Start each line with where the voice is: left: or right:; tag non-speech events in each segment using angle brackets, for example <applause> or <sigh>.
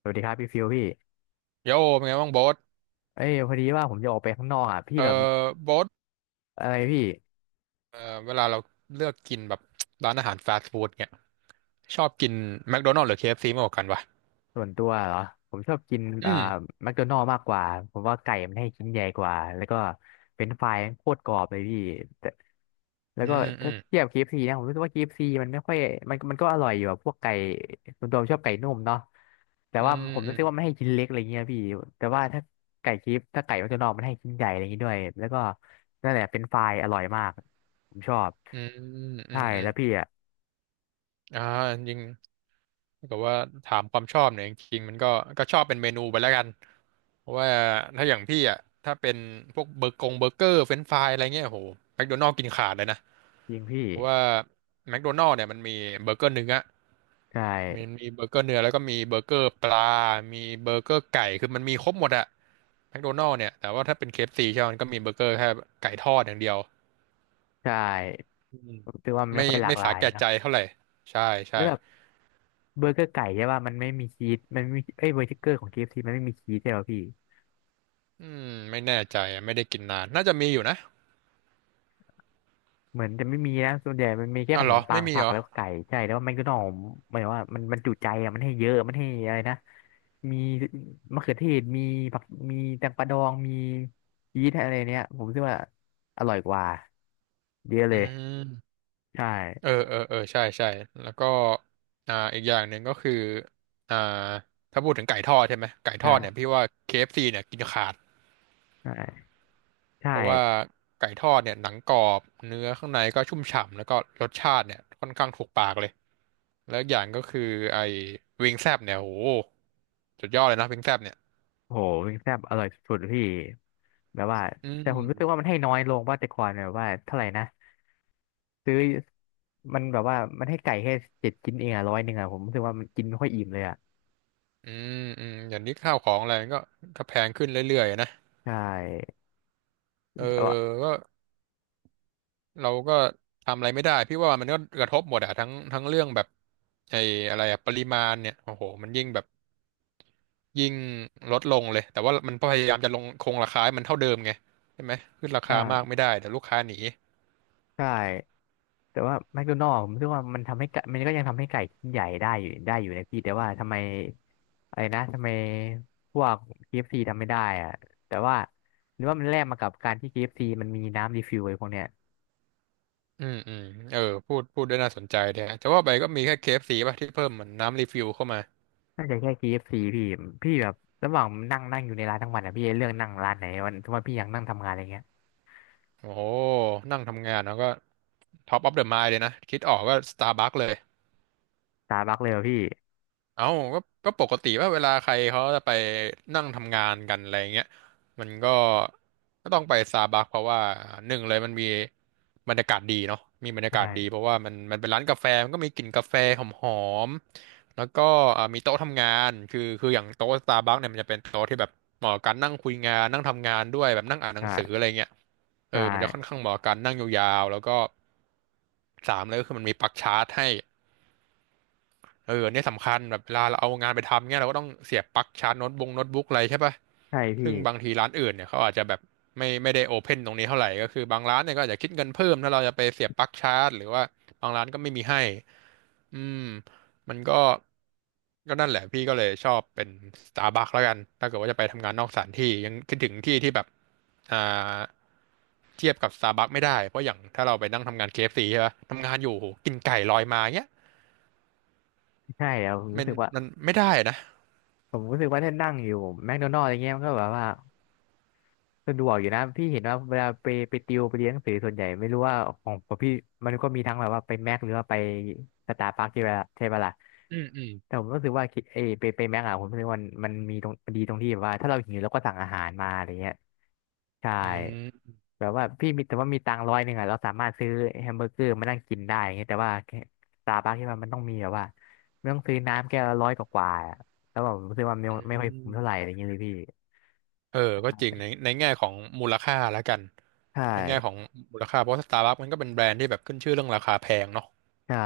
left: สวัสดีครับพี่ฟิวพี่
right: โยเป็นไงบ้างโบ๊ท
left: เอ้ยพอดีว่าผมจะออกไปข้างนอกอ่ะพี่
right: เอ
left: แบบ
right: อโบ๊ท
left: อะไรพี่
right: เออเวลาเราเลือกกินแบบร้านอาหารฟาสต์ฟู้ดเนี่ยชอบกินแมคโดนัลด์หรือ KFC มากกว่ากันวะ
left: ส่วนตัวเหรอผมชอบกิน
right: อืม
left: แมคโดนัลด์มากกว่าผมว่าไก่มันให้ชิ้นใหญ่กว่าแล้วก็เป็นไฟรายมันโคตรกรอบเลยพี่แต่แล้
right: อื
left: วก็
right: มอื
left: ถ้า
right: ม
left: เทียบ KFC นะผมรู้สึกว่า k ซีมันไม่ค่อยมันมันก็อร่อยอยู่อะพวกไก่ส่วนตัวผมชอบไก่นุ่มเนาะแต่
right: อื
left: ว่า
right: ม
left: ผม
right: อื
left: รู้
right: ม
left: สึกว่ามันให้ชิ้นเล็กอะไรเงี้ยพี่แต่ว่าถ้าไก่เคฟถ้าไก่แมคโดนัลด์มันให้ชิ้นใหญ่อะไรอย่างงี้ด้วยแล้วก็นั่นแหละเป็นไฟรายอร่อยมากผมชอบ
right: อืมอื
left: ใช่
right: มอืม
left: แล้วพี่อะ
right: อ่าจริงๆถ้าเกิดว่าถามความชอบเนี่ยจริงๆมันก็ชอบเป็นเมนูไปแล้วกันเพราะว่าถ้าอย่างพี่อ่ะถ้าเป็นพวกเบอร์กงเบอร์เกอร์เฟรนช์ฟรายอะไรเงี้ยโหแมคโดนัลด์กินขาดเลยนะ
left: ยิงพี่
right: เพราะว่าแมคโดนัลด์เนี่ยมันมีเบอร์เกอร์เนื้อ
left: ใช่
right: มันมีเบอร์เกอร์เนื้อแล้วก็มีเบอร์เกอร์ปลา มีเบอร์เกอร์ไก่คือมันมีครบหมดอะแมคโดนัลด์เนี่ยแต่ว่าถ้าเป็น KFC ใช่ไหมมันก็มีเบอร์เกอร์แค่ไก่ทอดอย่างเดียว
left: ใช่
right: อืม
left: ผมคิดว่ามัน
right: ไม่
left: ไม่ค่อยหลาก
right: ไม่
left: หลา
right: สา
left: ย
right: แก่
left: นะ
right: ใจเท่าไหร่ใช่
left: แล้
right: ใช่
left: วแบบเบอร์เกอร์ไก่ใช่ป่ะมันไม่มีชีสมันไม่มีเอ้ยเบอร์เกอร์ของ KFC มันไม่มีชีสใช่ป่ะพี่
right: อืมไม่แน่ใจอะไม่ได้กินนานน่าจะมีอยู่นะ
left: เหมือนจะไม่มีนะส่วนใหญ่มันมีแค่
right: อ๋อ
left: ข
right: เห
left: น
right: รอ
left: มปั
right: ไม่
left: ง
right: มี
left: ผั
right: เหร
left: ก
right: อ
left: แล้วก็ไก่ใช่แล้วมันก็หน่อมหมายว่ามันจุใจอ่ะมันให้เยอะมันให้อะไรนะมีมะเขือเทศมีผักมีแตงกวาดองมีชีสอะไรเนี้ยผมคิดว่าอร่อยกว่าเยอะ
right: อื
left: เลย
right: ม
left: ใช่
right: อเออเออเออใช่ใช่แล้วก็อีกอย่างหนึ่งก็คืออ่าถ้าพูดถึงไก่ทอดใช่ไหมไก่ทอดเนี่ย
left: ใช่
right: พี่ว่าเคเอฟซีเนี่ยกินขาด
left: ใช่ใช่
right: เพราะว่าไก่ทอดเนี่ยหนังกรอบเนื้อข้างในก็ชุ่มฉ่ำแล้วก็รสชาติเนี่ยค่อนข้างถูกปากเลยแล้วอกอย่างก็คือไอ้วิงแซบเนี่ยโหสุดยอดเลยนะวิงแซบเนี่ย
left: โหวิงแซ่บอร่อยสุดๆพี่แบบว่า
right: อื
left: แต่
right: ม
left: ผมรู้สึกว่ามันให้น้อยลงว่าแต่ก่อนแบบว่าเท่าไหร่นะ ซื้อมันแบบว่า มันให้ไก่แค่เจ็ดชิ้นเองอะร้อยหนึ่งอะผมรู้สึกว่ามันกินไม่ค่อยอิ่มเลยอะ
right: อืมอืมอย่างนี้ข้าวของอะไรมันก็แพงขึ้นเรื่อยๆนะ
left: ใช่
right: เออ
left: แต่ว่า
right: ก็เราก็ทำอะไรไม่ได้พี่ว่ามันก็กระทบหมดอะทั้งเรื่องแบบไอ้อะไรอะปริมาณเนี่ยโอ้โหมันยิ่งแบบ ยิ่งลดลงเลยแต่ว่ามันพยายามจะลงคงราคาให้มันเท่าเดิมไงใช่ไหมขึ้นรา
left: อ่
right: คามาก
left: า
right: ไม่ได้แต่ลูกค้าหนี
left: ใช่แต่ว่าแมคโดนัลด์ผมรู้สึกว่ามันทำให้ไก่มันก็ยังทำให้ไก่ชิ้นใหญ่ได้อยู่นะพี่แต่ว่าทำไมอะไรนะทำไมพวกเคเอฟซีทำไม่ได้อะแต่ว่าหรือว่ามันแลกมากับการที่เคเอฟซ c มันมีน้ำรีฟิลไอ้พวกเนี้ย
right: อืมอืมเออพูดด้วยน่าสนใจเนี่ยแต่ว่าไปก็มีแค่ KFC ป่ะที่เพิ่มเหมือนน้ำรีฟิลเข้ามา
left: น่าจะแค่เคเอฟซีพี่พี่แบบระหว่างนั่งนั่งอยู่ในร้านทั้งวันอะพี่เลือกนั่งร้านไหนวันทุกวันพี่ยังนั่งทำงานอะไรเงี้ย
right: โอ้โหนั่งทำงานแล้วก็ท็อปออฟเดอะไมายเลยนะคิดออกก็สตาร์บัคเลย
left: สตาร์บักเลยอะพี่
right: เอ้าก็ปกติว่าเวลาใครเขาจะไปนั่งทำงานกันอะไรเงี้ยมันก็ต้องไปซาบักเพราะว่าหนึ่งเลยมันมีบรรยากาศดีเนาะมีบรรยากาศดี
left: ใช่
right: เพราะว่ามันเป็นร้านกาแฟมันก็มีกลิ่นกาแฟหอมๆแล้วก็มีโต๊ะทำงานคืออย่างโต๊ะซาบักเนี่ยมันจะเป็นโต๊ะที่แบบเหมาะกับการนั่งคุยงานนั่งทำงานด้วยแบบนั่งอ่านหนังสืออะ
left: ใช่
right: ไรเงี้ย
left: ใช
right: เออมันจะค่อน
left: ่
right: ข้างเหมาะกับการนั่งยาวๆแล้วก็สามเลยก็คือมันมีปลั๊กชาร์จให้ เออเนี่ยสำคัญแบบเวลาเราเอางานไปทำเนี่ยเราก็ต้องเสียบปลั๊กชาร์จโน้ตบุ๊กอะไรใช่ปะ
left: ใช่พี่
right: ซึ่งบางทีร้านอื่นเนี่ยเขาอาจจะแบบไม่ได้โอเพนตรงนี้เท่าไหร่ก็คือบางร้านเนี่ยก็อาจจะคิดเงินเพิ่มถ้าเราจะไปเสียบปลั๊กชาร์จหรือว่าบางร้านก็ไม่มีให้อืมมันก็นั่นแหละพี่ก็เลยชอบเป็นสตาร์บัคแล้วกันถ้าเกิดว่าจะไปทำงานนอกสถานที่ยังคิดถึงที่ที่แบบอ่าเทียบกับสตาร์บัคไม่ได้เพราะอย่างถ้าเราไปนั่งทำงานเคเอฟซีใช่ปะทำงานอยู่โหกินไก่ลอยมาเงี้ย
left: ใช่อะผม
right: มั
left: รู้
right: น
left: สึกว่า
right: มันไม่ได้นะ
left: ผมรู้สึกว่าถ้านั่งอยู่แม d โดนัล d อะไรเงี้ยมันก็แบบว่า สะดวกอยู่นะพี่เห็นว่าเวลาไปติวไปเรียนหนังสือส่วนใหญ่ไม่รู้ว่าของพี่มันก็มีทั้งแบบว่าไปแม็กหรือว่าไปสตาร์บัคใช่ปะใช่ปะล่ะ
right: อืมอืม
left: แต่ผมรู้สึกว่าคิดเออไปแม็กอะผมรู้สึกว่ามันมีตรงมันดีตรงที่แบบว่าถ้าเราหิวเราก็สั่งอาหารมาอะไรเงี้ยใช่
right: อืม
left: แบบว่าพี่มีแต่ว่ามีตังค์ร้อยหนึ่งอะเราสามารถซื้อแฮมเบอร์เกอร์มานั่งกินได้อย่างเงี้ยแต่ว่าสตาร์บัคที่มันต้องมีแบบว่าไม่ต้องซื้อน้ำแก้วละร้อยกว่าๆอะแล้วแบบผมรู้สึกว่าไม่
right: อื
left: ไม่ค่อยคุ้
right: ม
left: มเท่าไหร่อะไรเงี้ยเลยพี่
right: เออก็จริงในแง่ของมูลค่าแล้วกัน
left: ใช่
right: ในแง่ของมูลค่าเพราะสตาร์บัคมันก็เป็นแบรนด์ที่แบบขึ้นชื่อเรื่องราคาแพงเนาะ
left: ใช่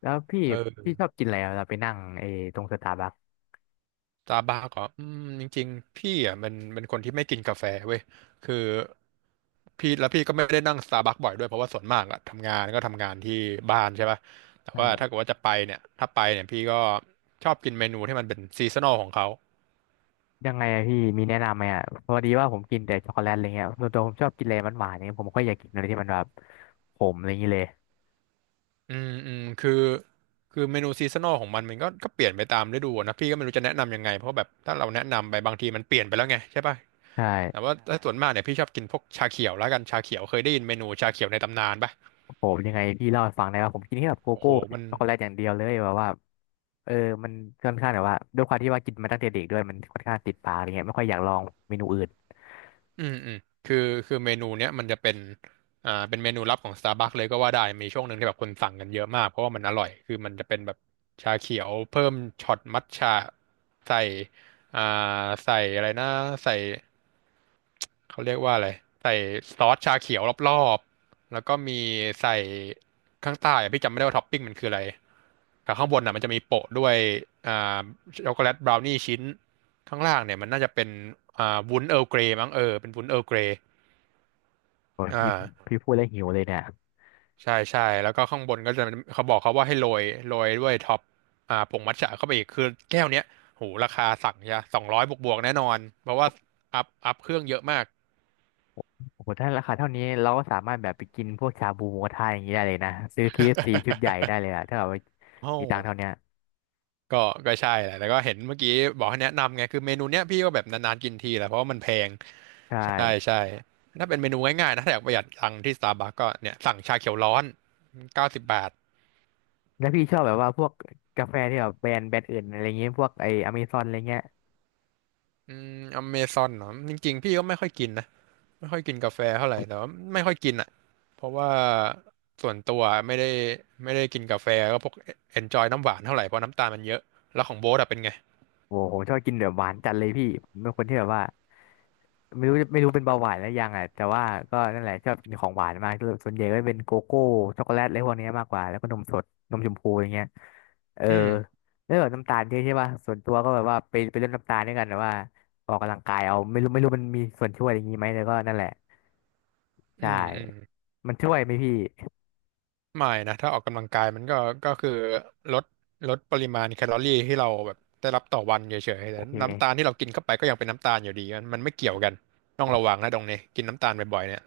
left: แล้วพี่
right: เออ
left: พี่ชอบกินอะไรอะเราไปนั่งไอ้ตรงสตาร์บัค
right: สตาร์บัคก็อืมจริงๆพี่อ่ะมันเป็นคนที่ไม่กินกาแฟเว้ยคือพี่แล้วพี่ก็ไม่ได้นั่งสตาร์บัคบ่อยด้วยเพราะว่าส่วนมากอะทำงานก็ทำงานที่บ้านใช่ป่ะแต่ว่า
left: อ่า
right: ถ้าเกิดว่าจะไปเนี่ยถ้าไปเนี่ยพี่ก็ชอบกินเมนูที่มันเป็นซีซันอลของเขา
left: ยังไงอะพี่มีแนะนำไหมอ่ะพอดีว่าผมกินแต่ช็อกโกแลตอะไรเงี้ยส่วนตัวผมชอบกินอะไรหวานๆเนี่ยผมก็อยากกินอะไรที่มันแบบขมอะไรอย่างนี้เลย
right: อืมอืมคือคือเมนูซีซันอลของมันมันก็เปลี่ยนไปตามฤดูอะนะพี่ก็ไม่รู้จะแนะนำยังไงเพราะแบบถ้าเราแนะนำไปบางทีมันเปลี่ยนไปแล้วไงใช่ป่ะ
left: ใ
right: แต่
left: ช่
right: ว่าใช่ถ้าส่วนมากเนี่ยพี่ชอบกินพวกชาเขียวแล้วกันชาเขียวเคยได้ยินเมนูชาเขียวในตำนานป่ะ
left: ผมยังไงพี่เล่าให้ฟังได้ว่าผมกินแค่แบบโก
right: โอ้
left: โก้
right: โหมัน
left: ช็อกโกแลตอย่างเดียวเลยแบบว่าเออมันค่อนข้างแบบว่าด้วยความที่ว่ากินมาตั้งแต่เด็กด้วยมันค่อนข้างติดปากอะไรเงี้ยไม่ค่อยอยากลองเมนูอื่น
right: อืมอืมคือคือเมนูเนี้ยมันจะเป็นเป็นเมนูลับของ Starbucks เลยก็ว่าได้มีช่วงหนึ่งที่แบบคนสั่งกันเยอะมากเพราะว่ามันอร่อยคือมันจะเป็นแบบชาเขียวเพิ่มช็อตมัทฉะใส่อ่าใส่อะไรนะใส่เขาเรียกว่าอะไรใส่ซอสชาเขียวรอบๆแล้วก็มีใส่ข้างใต้อะพี่จำไม่ได้ว่าท็อปปิ้งมันคืออะไรแต่ข้างบนอ่ะมันจะมีโปะด้วยอ่าช็อกโกแลตบราวนี่ชิ้น ข้างล่างเนี่ยมันน่าจะเป็นวุ้นเอ r ร์ลเกรมั้งเออเป็นวุ้นเอ r ร์ลเกร
left: โอ้ย
right: อ
left: พี่
right: ่า
left: พี่พูดแล้วหิวเลยเนี่ย
right: ใช่ใช่แล้วก็ข้างบนก็จะเขาบอกเขาว่าให้โรยด้วยท็อปผงมัทฉะเข้าไปอีกคือแก้วเนี้ยโหราคาสั่งใช่200บวกบวกๆแน่นอนเพราะว่าอัพเครื่องเยอะมาก <laughs>
left: โอ้โหถ้าราคาเท่านี้เราก็สามารถแบบไปกินพวกชาบูหมูกระทะอย่างนี้ได้เลยนะซื้อ KFC ชุดใหญ่ได้เลยอะถ้าแบบว่า
right: โอ้
left: มีตังค์เท่าเนี้ย
right: ก็ใช่แหละแล้วก็เห็นเมื่อกี้บอกให้แนะนำไงคือเมนูเนี้ยพี่ก็แบบนานๆกินทีแหละเพราะว่ามันแพง
left: ใช่
right: ใช่ใช่ถ้าเป็นเมนูง่ายๆนะถ้าอยากประหยัดตังค์ที่สตาร์บัคก็เนี่ยสั่งชาเขียวร้อน90 บาท
left: แล้วพี่ชอบแบบว่าพวกกาแฟที่แบบแบรนด์อื่นอะไรเงี้ยพวกไออเมซอนอะไรเงี้ย
right: อืมอเมซอนเนาะจริงๆพี่ก็ไม่ค่อยกินนะไม่ค่อยกินกาแฟเท่าไหร่แต่ว่าไม่ค่อยกินอ่ะเพราะว่าส่วนตัวไม่ได้กินกาแฟก็พวกเอนจอยน้ำหวานเท่าไหร่เพราะน้ำตาลมันเยอะแล้วของโบ๊ทอะเป็นไง
left: โอ้โหผมชอบกินแบบหวานจัดเลยพี่ผมเป็นคนที่แบบว่าไม่รู้เป็นเบาหวานแล้วยังอ่ะแต่ว่าก็นั่นแหละชอบกินของหวานมากส่วนใหญ่ก็เป็นโกโก้ช็อกโกแลตอะไรพวกเนี้ยมากกว่าแล้วก็นมสดนมชมพูอย่างเงี้ยเออ
right: อืม
left: แล้วแบบน้ำตาลเยอะใช่ป่ะส่วนตัวก็แบบว่าไปลดน้ำตาลด้วยกันแต่ว่าออกกำลังกายเอาไม่รู้มันมีส่วนช่วยอย่างงี้ไหมแต่ก็นั่นแหละ
right: อื
left: ใช่
right: มอืม
left: มันช่วยไหมพี่
right: ไม่นะถ้าออกกำลังกายมันก็คือลดลดปริมาณแคลอรี่ที่เราแบบได้รับต่อวันเฉยๆ
left: โอ
right: แต่น้ำตาล
left: เค
right: ที่เรากินเข้าไปก็ยังเป็นน้ำตาลอยู่ดีมันไม่เกี่ยวกันต้องระวังนะตรงนี้กินน้ำตาลบ่อยๆเนี่ย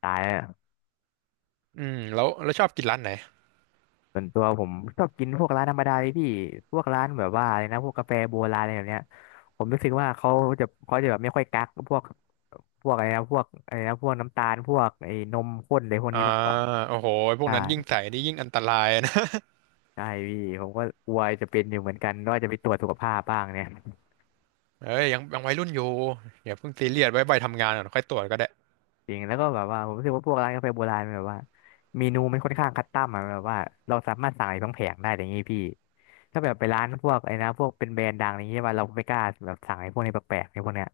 left: ตายแล้ว
right: อืมแล้วชอบกินร้านไหน
left: ส่วนตัวผมชอบกินพวกร้านธรรมดาเลยพี่พวกร้านแบบว่าอะไรนะพวกกาแฟโบราณอะไรแบบเนี้ยผมรู้สึกว่าเขาจะแบบไม่ค่อยกักพวกพวกอะไรนะพวกอะไรนะพวกน้ำตาลพวกไอ้นมข้นอะไรพวก
right: อ่า
left: นี้มากกว่า
right: โอ้โหพวก
left: ใช่
right: นั้นยิ่งใส่นี่ยิ่งอันตรายนะ
left: ใช่พี่ผมก็กลัวจะเป็นอยู่เหมือนกันว่าจะไปตรวจสุขภาพบ้างเนี่ย
right: <laughs> เอ้ยยังวัยรุ่นอยู่อย่าเพิ่งซีเรียสไว้ใบทำงานก่อนค่อยตรวจก็ได้
left: จริงแล้วก็แบบว่าผมรู้สึกว่าพวกร้านกาแฟโบราณมันแบบว่าเมนูมันค่อนข้างคัสตอมอะแบบว่าเราสามารถสั่งอะไรทั้งแผงได้อย่างนี้พี่ถ้าแบบไปร้านพวกไอ้นะพวกเป็นแบรนด์ดังอย่างนี้ว่าเราไม่กล้าแบบสั่งไอ้พวกนี้แปลกๆไอ้พวกเนี้ย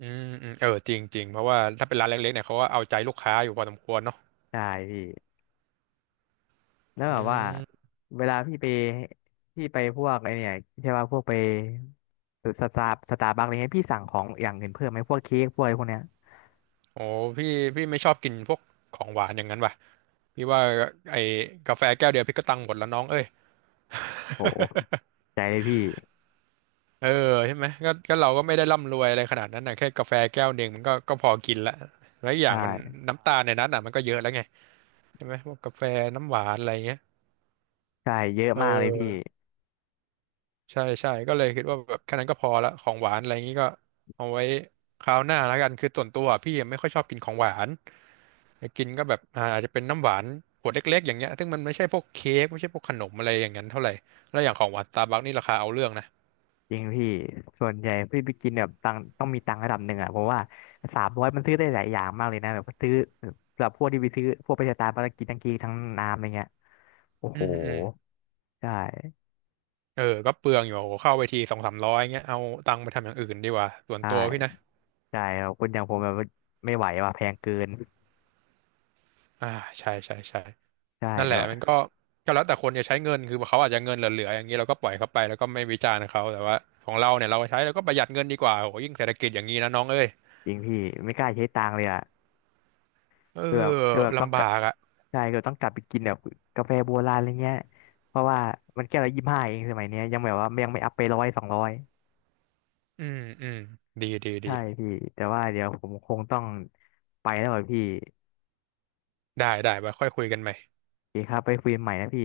right: อืมอืมเออจริงจริงเพราะว่าถ้าเป็นร้านเล็กๆเนี่ยเขาก็เอาใจลูกค้าอยู่พอสมควรเนาะ
left: ใช่พี่แล้ว
right: อื
left: แบบว่า
right: ม
left: เวลาพี่ไปพวกไอเนี่ยใช่ว่าพวกไปสตาร์บัคอะไรเงี้ยพี่สั่งของอย่างอื่นเพิ่มไหมพวกเค้กพวกอะไรพวกเนี้ย
right: โอ้พี่ไม่ชอบกินพวกของหวานอย่างนั้นว่ะ พี่ว่าไอ้กาแฟแก้วเดียวพี่ก็ตังค์หมดแล้วน้องเอ้ย
left: โหใจเลยพี่
right: <laughs> เออใช่ไหมก็เราก็ไม่ได้ร่ำรวยอะไรขนาดนั้นนะแค่กาแฟแก้วหนึ่งมันก็พอกินละแล้วอกอ
left: ใช
right: ย่างมัน
left: ่
right: น้ำตาลในนั้นอ่ะมันก็เยอะแล้วไงใช่ไหมพวกกาแฟน้ำหวานอะไรเงี้ย
left: ใช่เยอะ
right: เอ
left: มากเลยพี่
right: อ ใช่ใช่ก็เลยคิดว่าแบบแค่นั้นก็พอละของหวานอะไรอย่างนี้ก็เอาไว้คราวหน้าแล้วกันคือส่วนตัวพี่ไม่ค่อยชอบกินของหวานอยากกินก็แบบอาจจะเป็นน้ำหวานขวดเล็กๆอย่างเงี้ยซึ่งมันไม่ใช่พวกเค้กไม่ใช่พวกขนมอะไรอย่างนั้นเท่าไหร่แล้วอย่างของหวานสตาร์บัคนี่ราคาเอาเรื่องนะ
left: จริงพี่ส่วนใหญ่พี่ไปกินแบบตังค์ต้องมีตังค์ระดับหนึ่งอ่ะเพราะว่า300มันซื้อได้หลายอย่างมากเลยนะแบบซื้อแบบพวกที่ไปซื้อพวกไปสตาร์บัคกินทั้งเค้กทั้งน้ำอะไรเงี้ยโอ้
right: อื
left: โห
right: มอืม
left: ใช่
right: เออก็เปลืองอยู่เข้าไปทีสองสามร้อยเงี้ยเอาตังค์ไปทำอย่างอื่นดีกว่าส่วนตัวพี่
left: ใช่
right: นะ
left: ใช่ครับคนอย่างผมแบบไม่ไหวว่ะแพงเกิน
right: อ่าใช่ใช่ใช่
left: ใช่
right: นั่นแห
left: แล้
right: ละ
left: วอะ
right: มันก็แล้วแต่คนจะใช้เงินคือเขาอาจจะเงินเหลือๆอย่างนี้เราก็ปล่อยเขาไปแล้วก็ไม่วิจารณ์เขาแต่ว่าของเราเนี่ยเราใช้แล้วก็ประหยัดเงินดีกว่าโหยิ่งเศรษฐกิจอย่างนี้นะน้องเอ้ย
left: จริงพี่ไม่กล้าใช้ตังค์เลยอ่ะ
right: เออ
left: คือแบบต้อง
right: ลำ
left: ก
right: บา
left: ลับ
right: กอ่ะ
left: ใช่คือต้องกลับไปกินแบบกาแฟโบราณอะไรเงี้ยเพราะว่ามันแก้วละ25เองสมัยเนี้ยยังแบบว่ายังไม่อัพไป100 200
right: อืมอืมดีดีดี
left: ใช่พี่แต่ว่าเดี๋ยวผมคงต้องไปแล้วอะพี่
right: ได้ได้ไปค่อยคุยกันใหม่
left: โอเคครับไปคุยกันใหม่นะพี่